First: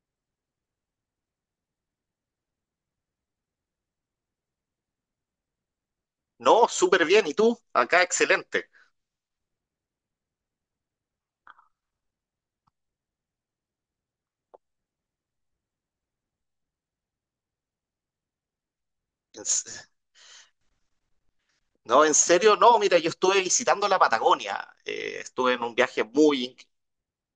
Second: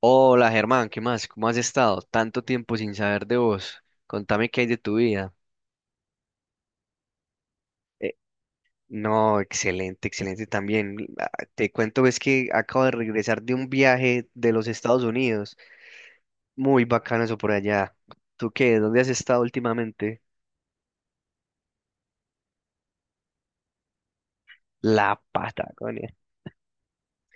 Hola Germán, ¿qué más? ¿Cómo has estado? Tanto tiempo sin saber de vos. Contame qué hay de tu vida. No, súper bien. ¿Y tú? Acá, Eh, excelente. no, excelente, excelente también. Ah, te cuento, es que acabo de regresar de un viaje de los Estados Unidos. Muy bacano eso por allá. ¿Tú qué? ¿Dónde has estado En s- últimamente? No, en serio, no. Mira, yo estuve visitando la Patagonia. La Estuve en un viaje Patagonia. muy.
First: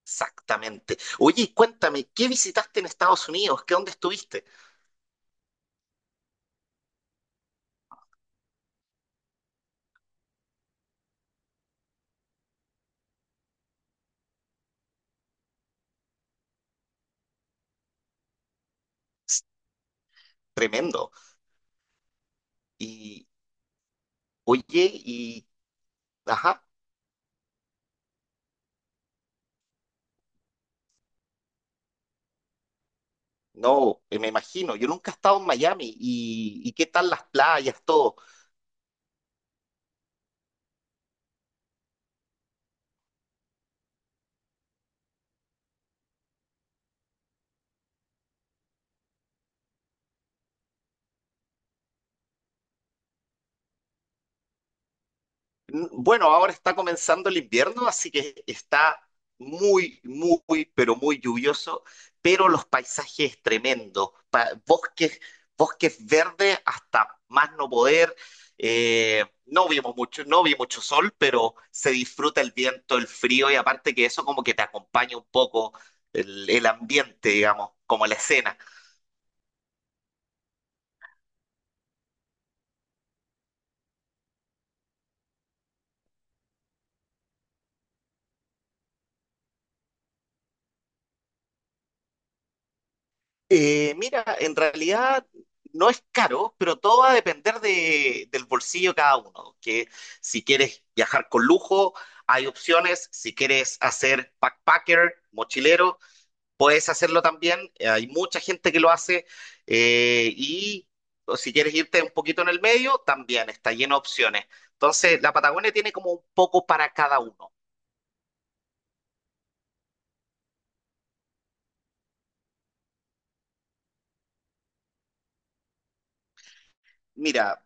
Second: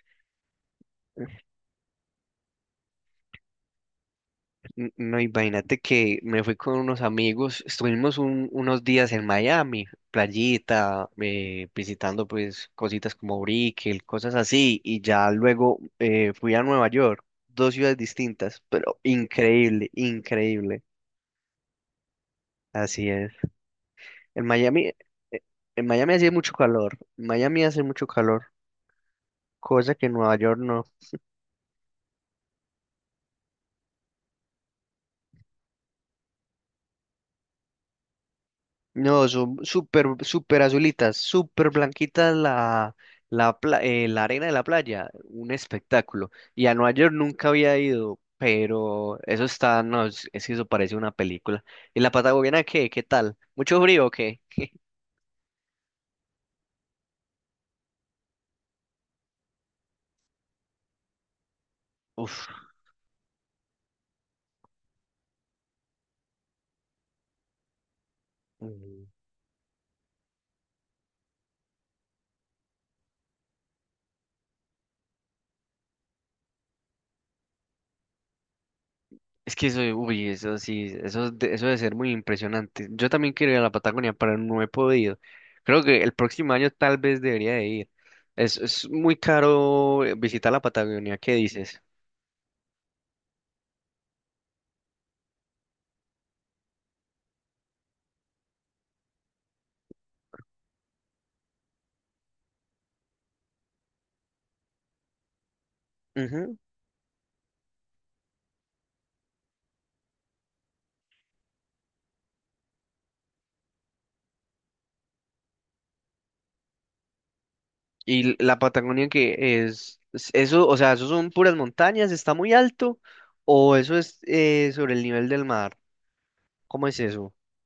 Exactamente. Oye, y cuéntame, ¿qué visitaste en Estados Unidos? ¿Qué dónde estuviste? No, imagínate que me fui con unos amigos, estuvimos unos días en Miami, playita, visitando pues cositas como Brickell, cosas así, y ya luego fui a Nueva York, dos ciudades distintas, pero S- increíble, increíble, Tremendo. así Y, es. En oye, Miami, eh, y... en Miami hacía mucho Ajá, calor, en Miami hace mucho calor, cosa que en Nueva York no. no, me imagino. Yo nunca he estado en Miami. ¿Y qué tal las playas, todo? No, son súper, súper azulitas, súper blanquitas la arena de la playa, un espectáculo. Y a Nueva York nunca había ido, pero eso está, no, es que eso parece una película. ¿Y la Patagonia qué? ¿Qué tal? ¿Mucho frío o qué? Bueno, ahora está comenzando el invierno, así que está muy, muy, pero muy lluvioso, Uf, pero los paisajes tremendos, bosques, bosques verdes hasta más no poder. mm, No vimos mucho, no vi mucho sol, pero se disfruta el viento, el frío y aparte que eso como que te acompaña un poco el ambiente, digamos, como la escena. es que eso, uy, eso sí, eso, eso debe ser muy impresionante. Yo también quiero ir a la Patagonia, pero no he podido. Creo que el próximo año tal vez debería de ir. Es muy caro, visitar la Patagonia, ¿qué dices? Mira, en realidad no es caro, pero todo va a depender del bolsillo de cada uno. Que si quieres viajar con lujo, hay opciones. Si quieres hacer backpacker, mochilero, Ujú. puedes hacerlo también. Hay mucha gente que lo hace. Y o si quieres irte un poquito en el medio, también está lleno de opciones. Entonces, la Patagonia tiene como un poco para cada uno. Y la Patagonia que es, eso, o sea, eso son puras montañas, está muy alto, o eso es, sobre el nivel del mar. ¿Cómo es eso? Mira,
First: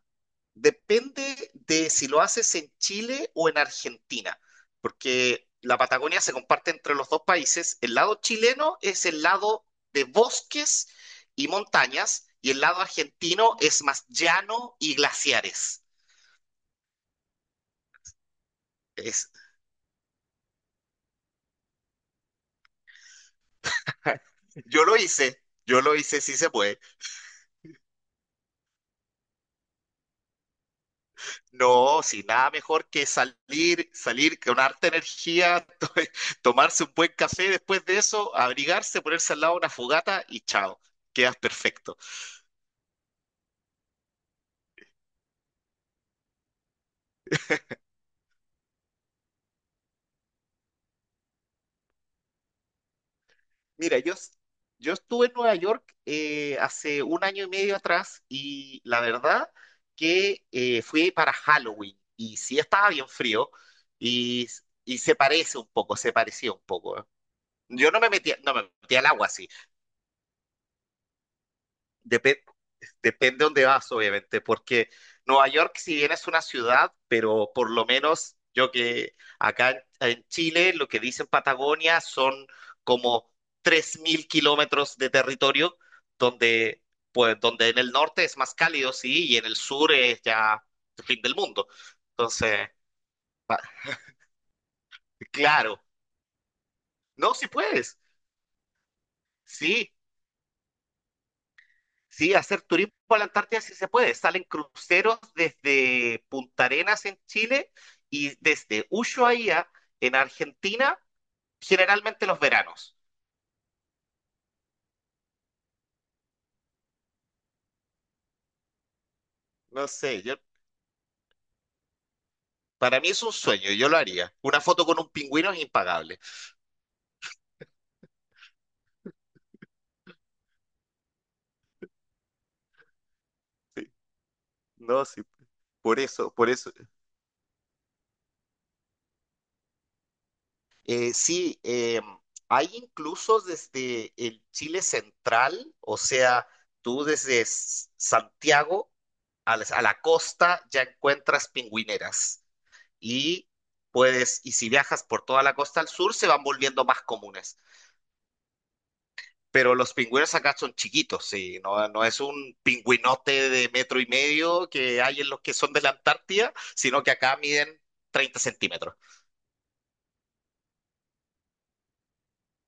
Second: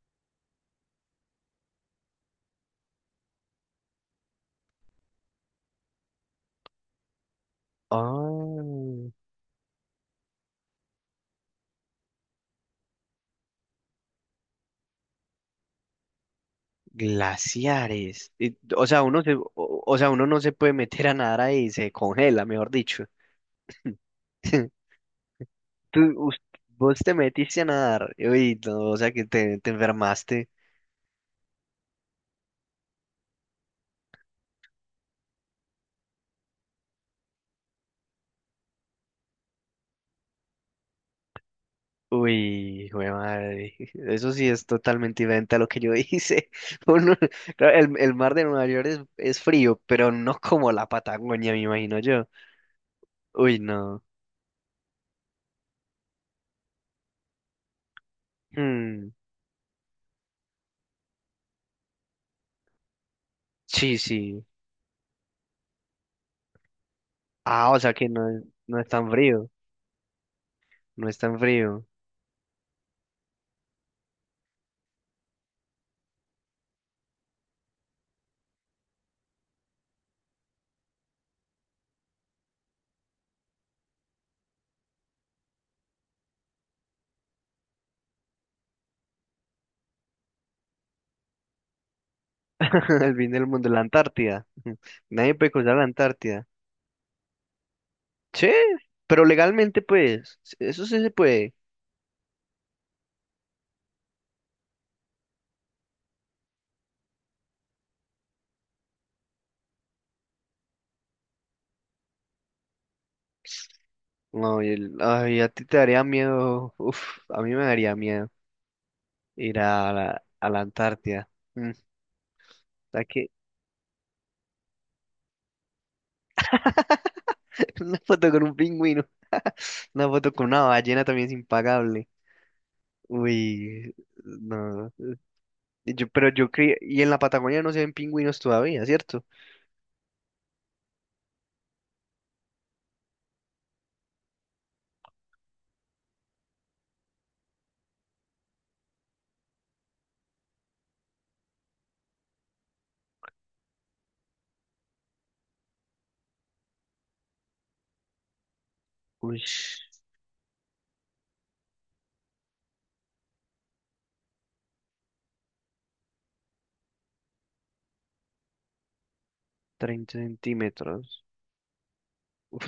depende de si lo haces en Chile o en Argentina, porque la Patagonia se comparte entre los dos países. El lado Ah, chileno es el lado de bosques y montañas, y el lado argentino es más llano y glaciares. glaciares. Y, o sea, Es, o sea, uno no se puede meter a nadar ahí, se congela, mejor dicho. yo lo hice, yo lo Tú, hice, sí us- se puede. Vos te metiste a nadar, uy, no, o sea que te enfermaste. No, si nada mejor que salir, salir con harta energía, tomarse un buen café después de eso, abrigarse, ponerse al lado de una fogata y chao, quedas perfecto. Uy, güey, madre. Eso sí es totalmente diferente a lo que yo hice. Uno- claro, el mar de Nueva York es frío, pero no como la Patagonia, me imagino yo. Uy, Mira, no. yo estuve en Nueva York hace un año y medio atrás y la Hmm, verdad que fui para Halloween y sí estaba bien frío sí, sí. y, y se parece un poco, se parecía un poco. ¿Eh? Ah, o Yo sea no que me no, metía, no me no es metía al tan agua, sí. frío. No es tan frío. Depende, depende dónde vas, obviamente, porque Nueva York, si bien es una ciudad, pero por lo menos yo que acá en Chile, lo que dicen Patagonia son como 3.000 kilómetros de territorio, donde, pues, donde en el norte es más cálido, sí, y en el sur es ya el fin del mundo. Entonces, El fin del mundo, la Antártida. Nadie puede cruzar claro, la Antártida. no, si puedes, Sí, pero legalmente, sí. pues, eso sí se puede. Sí, hacer turismo a la Antártida sí se puede. Salen cruceros desde Punta Arenas en Chile y desde Ushuaia en Argentina, generalmente los veranos. No, ay, a ti te daría miedo. Uf, a mí me daría miedo. Ir No a la, sé, yo, a la Antártida. Mm, para mí es aquí, un sueño, yo lo haría. Una foto con un pingüino es impagable. una foto con un pingüino. Una foto con una ballena también es impagable. Sí, Uy, no. no, sí, Y por yo, pero eso, por yo eso. creo, y en la Patagonia no se ven pingüinos todavía, ¿cierto? Sí, hay incluso desde el Chile central, o sea, tú desde Santiago a la costa ya encuentras pingüineras. Y puedes, y si viajas por toda la costa al sur, se van volviendo más comunes. Uy, Pero los pingüinos acá son chiquitos, sí, no, no es un pingüinote de metro y medio que hay en los que son de la Antártida, sino que acá miden 30 centímetros. 30 centímetros. Uf,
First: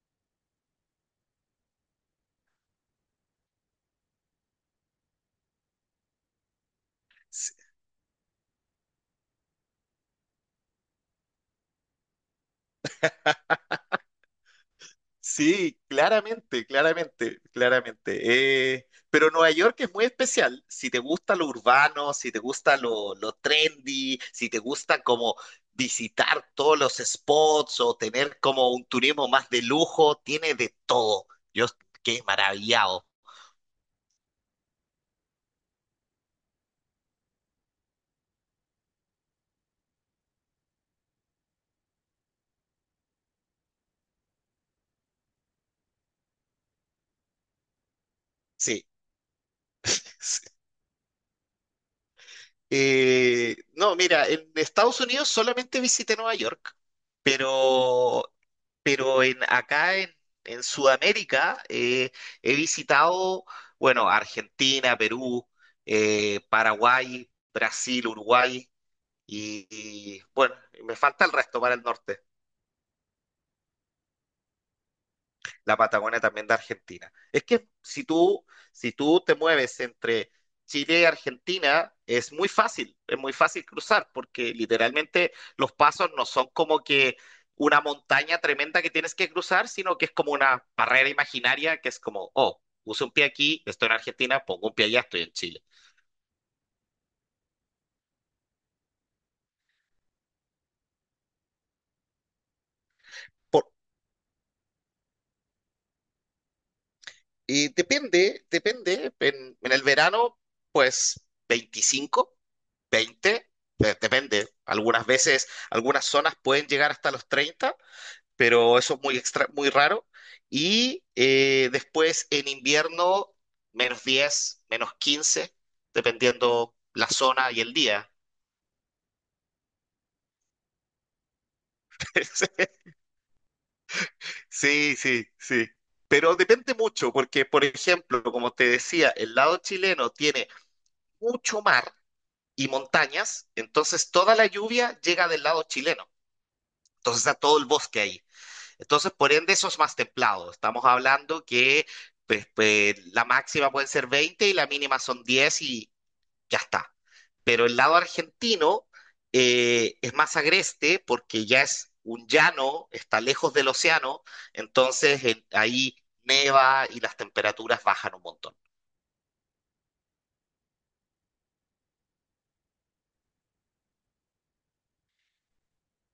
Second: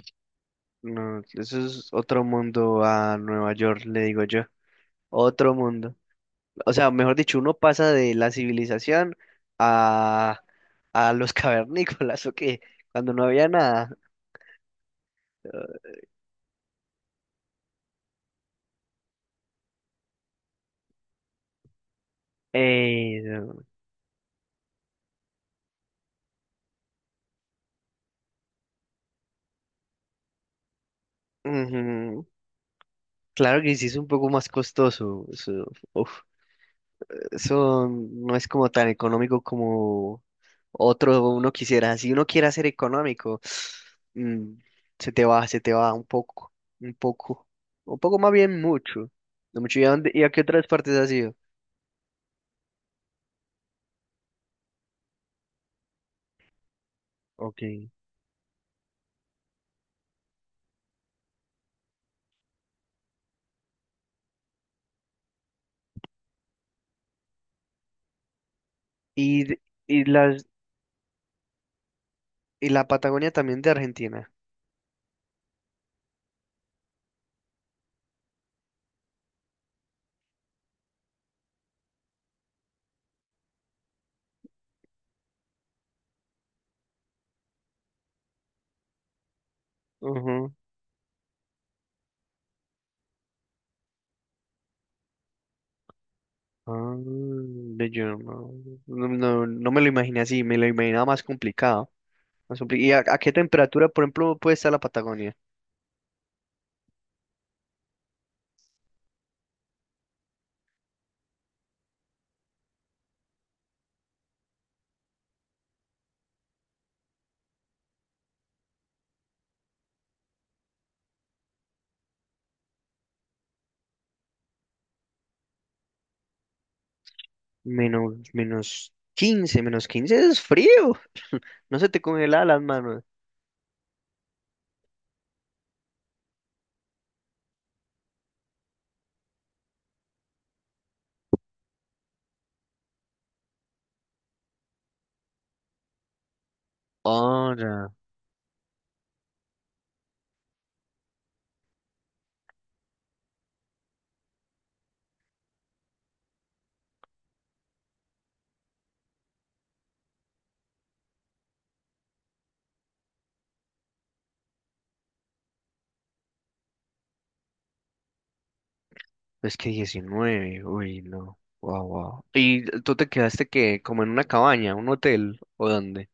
no, eso es otro mundo a Nueva York, le digo yo. Otro mundo. O sea, mejor dicho, uno pasa de la civilización, a, a los cavernícolas, ¿o qué? Cuando no había nada. Sí, claramente, claramente, claramente. Pero Nueva York es muy especial. Si te gusta lo urbano, si te gusta lo, Eh, lo trendy, si te gusta como visitar todos los spots o tener como un turismo más de lujo, tiene de todo. Yo quedé Ujú. maravillado. Claro que sí es un poco más costoso. Eso, uf, eso no es como tan económico como otro uno quisiera. Si uno quiere ser económico, mm, se te va un poco, un poco, un poco más bien Sí. mucho. No mucho. Y a qué otras partes has ido? No, mira, en Estados Unidos solamente visité Nueva York, Ok. pero, pero acá en Sudamérica he visitado, bueno, Argentina, Perú, Paraguay, Brasil, Uruguay Y, de- y, y y, las, bueno, me falta el resto para el norte. y la Patagonia también de Argentina. La Patagonia también de Argentina. Es que si tú te mueves entre Chile y Argentina, es muy fácil cruzar, porque literalmente los pasos no son como que una montaña tremenda que tienes que cruzar, sino que es como Ujú. una barrera imaginaria que es como, oh, uso un pie aquí, estoy en Argentina, pongo un pie allá, estoy en Chile. Ah, ve, yo no me lo imaginé así, me lo imaginaba más complicado. ¿Y a qué Por, temperatura, por ejemplo, puede estar la Patagonia? Y depende, depende. En el verano, pues 25, 20, depende. Algunas veces, algunas zonas pueden llegar hasta los 30, pero eso es muy extra, muy raro. Y después en invierno, -10, -15, dependiendo la zona y el día. -15 es frío. No se te congela las manos. Sí, sí, sí. Pero depende mucho, porque, por ejemplo, como te decía, el lado chileno tiene mucho mar y montañas, entonces toda la lluvia llega del lado chileno. Entonces está todo el Ahora, bosque ahí. Entonces, por ende, eso es más templado. Estamos hablando que pues, pues, la máxima puede ser 20 y la mínima son 10 y ya está. Pero el lado argentino es más agreste porque ya es un llano, está lejos del océano, entonces ahí neva y las temperaturas bajan un montón. es que 19, uy, no. Wow, wow. ¿Y tú te quedaste que como en una cabaña, un hotel o dónde?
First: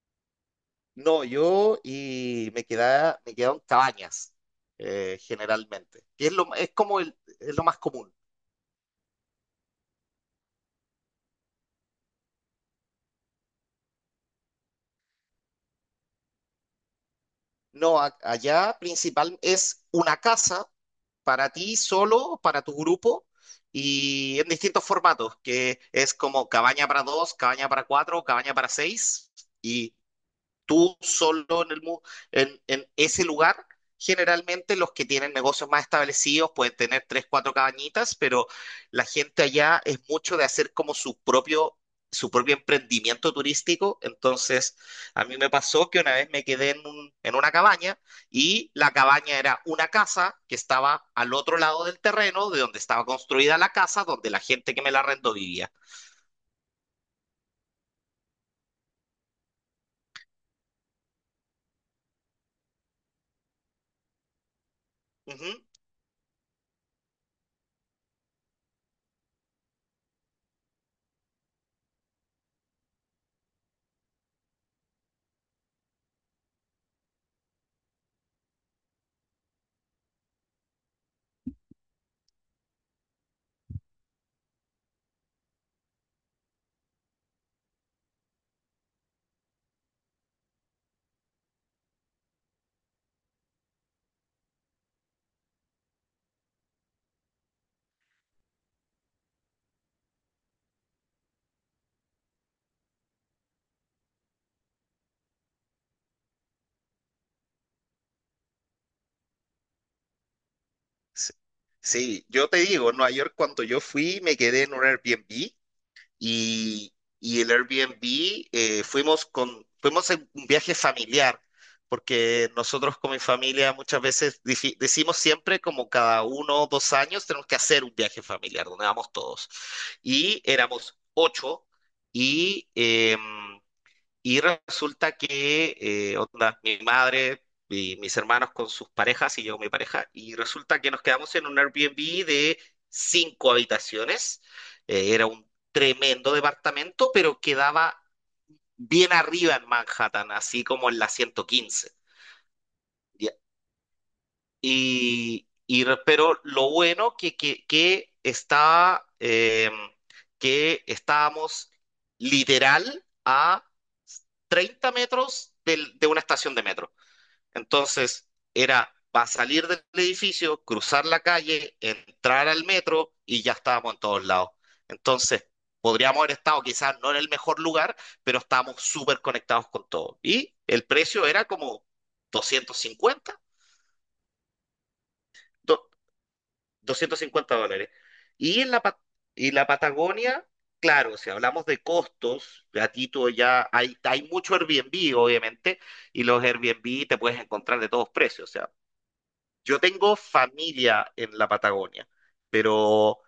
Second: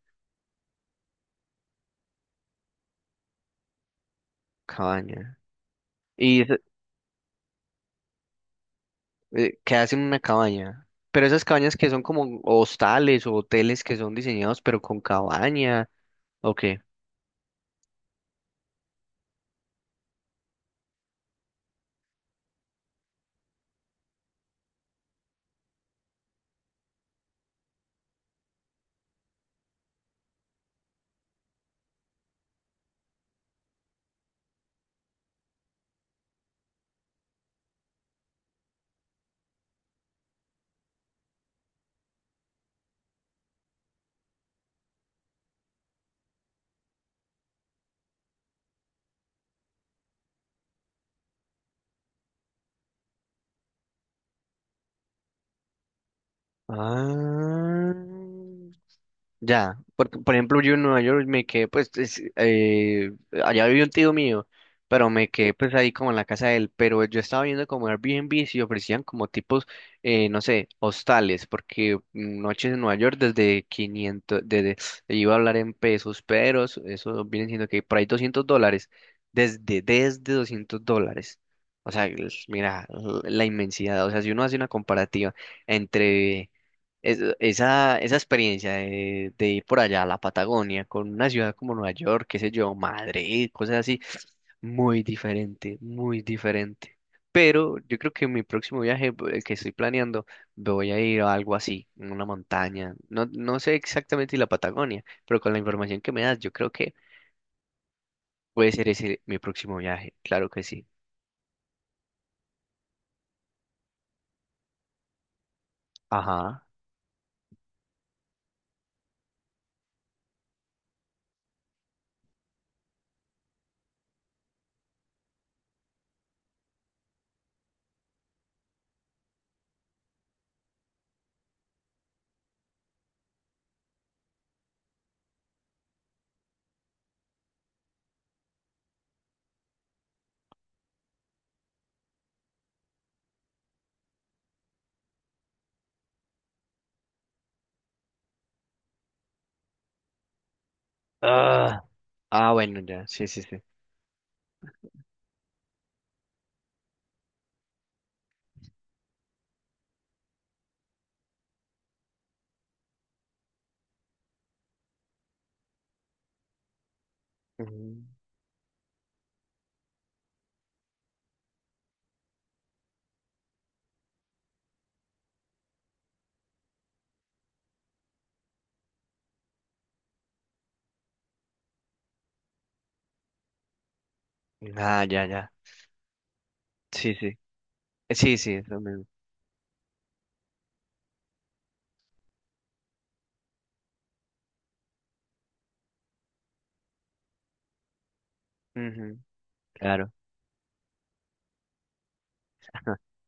No, yo me quedaron cabañas, Cabaña. generalmente, que es Y lo, es como el, es lo más común. Quedaste en una cabaña. Pero esas cabañas que son como hostales o hoteles que son diseñados pero con cabaña, ¿o qué? No, allá principal es una casa para ti solo, para tu grupo, y en distintos formatos, que es como cabaña para dos, cabaña para cuatro, cabaña para seis, y tú solo en, el, mu- en ese lugar. Generalmente los que tienen negocios más establecidos pueden tener tres, cuatro cabañitas, pero la gente allá es mucho de hacer como su propio, emprendimiento turístico. Entonces, a mí me pasó que una vez me quedé en una cabaña y la cabaña era una casa que estaba al otro lado del terreno de donde estaba construida la casa, donde la gente que me la arrendó vivía. Ah. Ya, por ejemplo, yo en Nueva York me quedé, pues, allá vivió un tío mío, pero me quedé, pues, ahí como en la casa de él, pero yo estaba viendo como Airbnb y ofrecían como tipos, no sé, hostales, porque noches en Nueva York desde quinientos, iba a hablar en pesos, pero eso viene siendo que por ahí US$200, desde US$200. O sea, mira, la inmensidad, o sea, si uno hace una comparativa entre esa experiencia de ir por allá a la Patagonia con una ciudad como Nueva York, qué sé yo, Madrid, cosas así, muy diferente, muy diferente. Pero yo creo que en mi próximo viaje, el que estoy planeando, voy a ir a algo así, en una montaña. No, no sé exactamente si la Patagonia, pero con la información que me das, yo creo que puede ser ese mi próximo viaje, claro que sí. Sí, sí, yo te digo, en Nueva York cuando yo fui me quedé en un Airbnb Ajá. y, y el Airbnb fuimos en un viaje familiar, porque nosotros con mi familia muchas veces decimos siempre como cada uno o dos años tenemos que hacer un viaje familiar, donde vamos todos. Y éramos ocho y... em, y resulta que, onda, mi madre y mis hermanos con sus parejas y yo con mi pareja, y resulta que nos quedamos en un Airbnb de cinco habitaciones. Era un tremendo departamento, pero quedaba bien arriba en Manhattan, así como en la Ah, 115. ah, bueno, ya, sí, sí, sí. Pero lo bueno que estábamos literal a 30 metros de una estación de metro. Entonces, era para salir del edificio, cruzar la calle, entrar al metro y ya estábamos en todos lados. Entonces, podríamos haber estado quizás no en el mejor lugar, pero estábamos súper conectados con todo. Y el precio era como 250 Ujú. Ah, ya, ya. Sí, doscientos sí. cincuenta dólares. Sí, sí, Y en eso la, Pa- mismo. y la Patagonia, claro, si hablamos de costos, a ti tú ya hay mucho Airbnb, obviamente, y los Airbnb te puedes encontrar de todos precios. O sea, Ujú, yo claro. tengo familia en la Patagonia, pero,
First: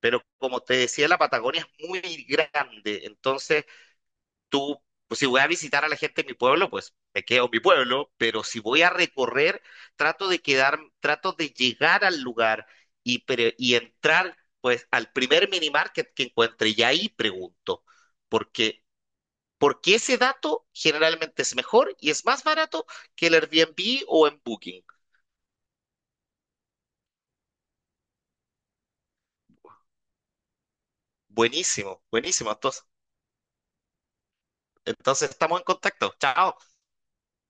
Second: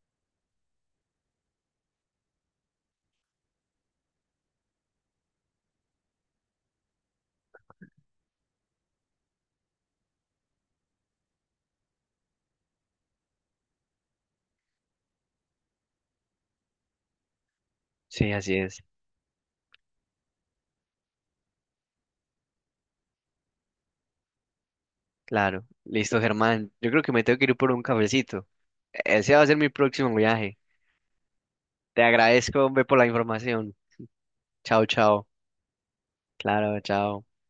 pero como te decía, la Patagonia es muy grande, entonces tú, pues si voy a visitar a la gente en mi pueblo, pues me quedo en mi pueblo, pero si voy a recorrer, trato de quedar, trato de llegar al lugar y entrar, pues, al primer mini market que encuentre y ahí pregunto, Sí, así es. porque, porque ese dato generalmente es mejor y es más barato que el Airbnb o en Booking. Claro. Listo, Germán. Yo creo que me tengo que ir por un cafecito. Ese va a ser mi próximo viaje. Buenísimo, Te buenísimo. agradezco, hombre, Entonces, por la información. Chao, chao. Estamos en contacto. Chao. Claro, chao.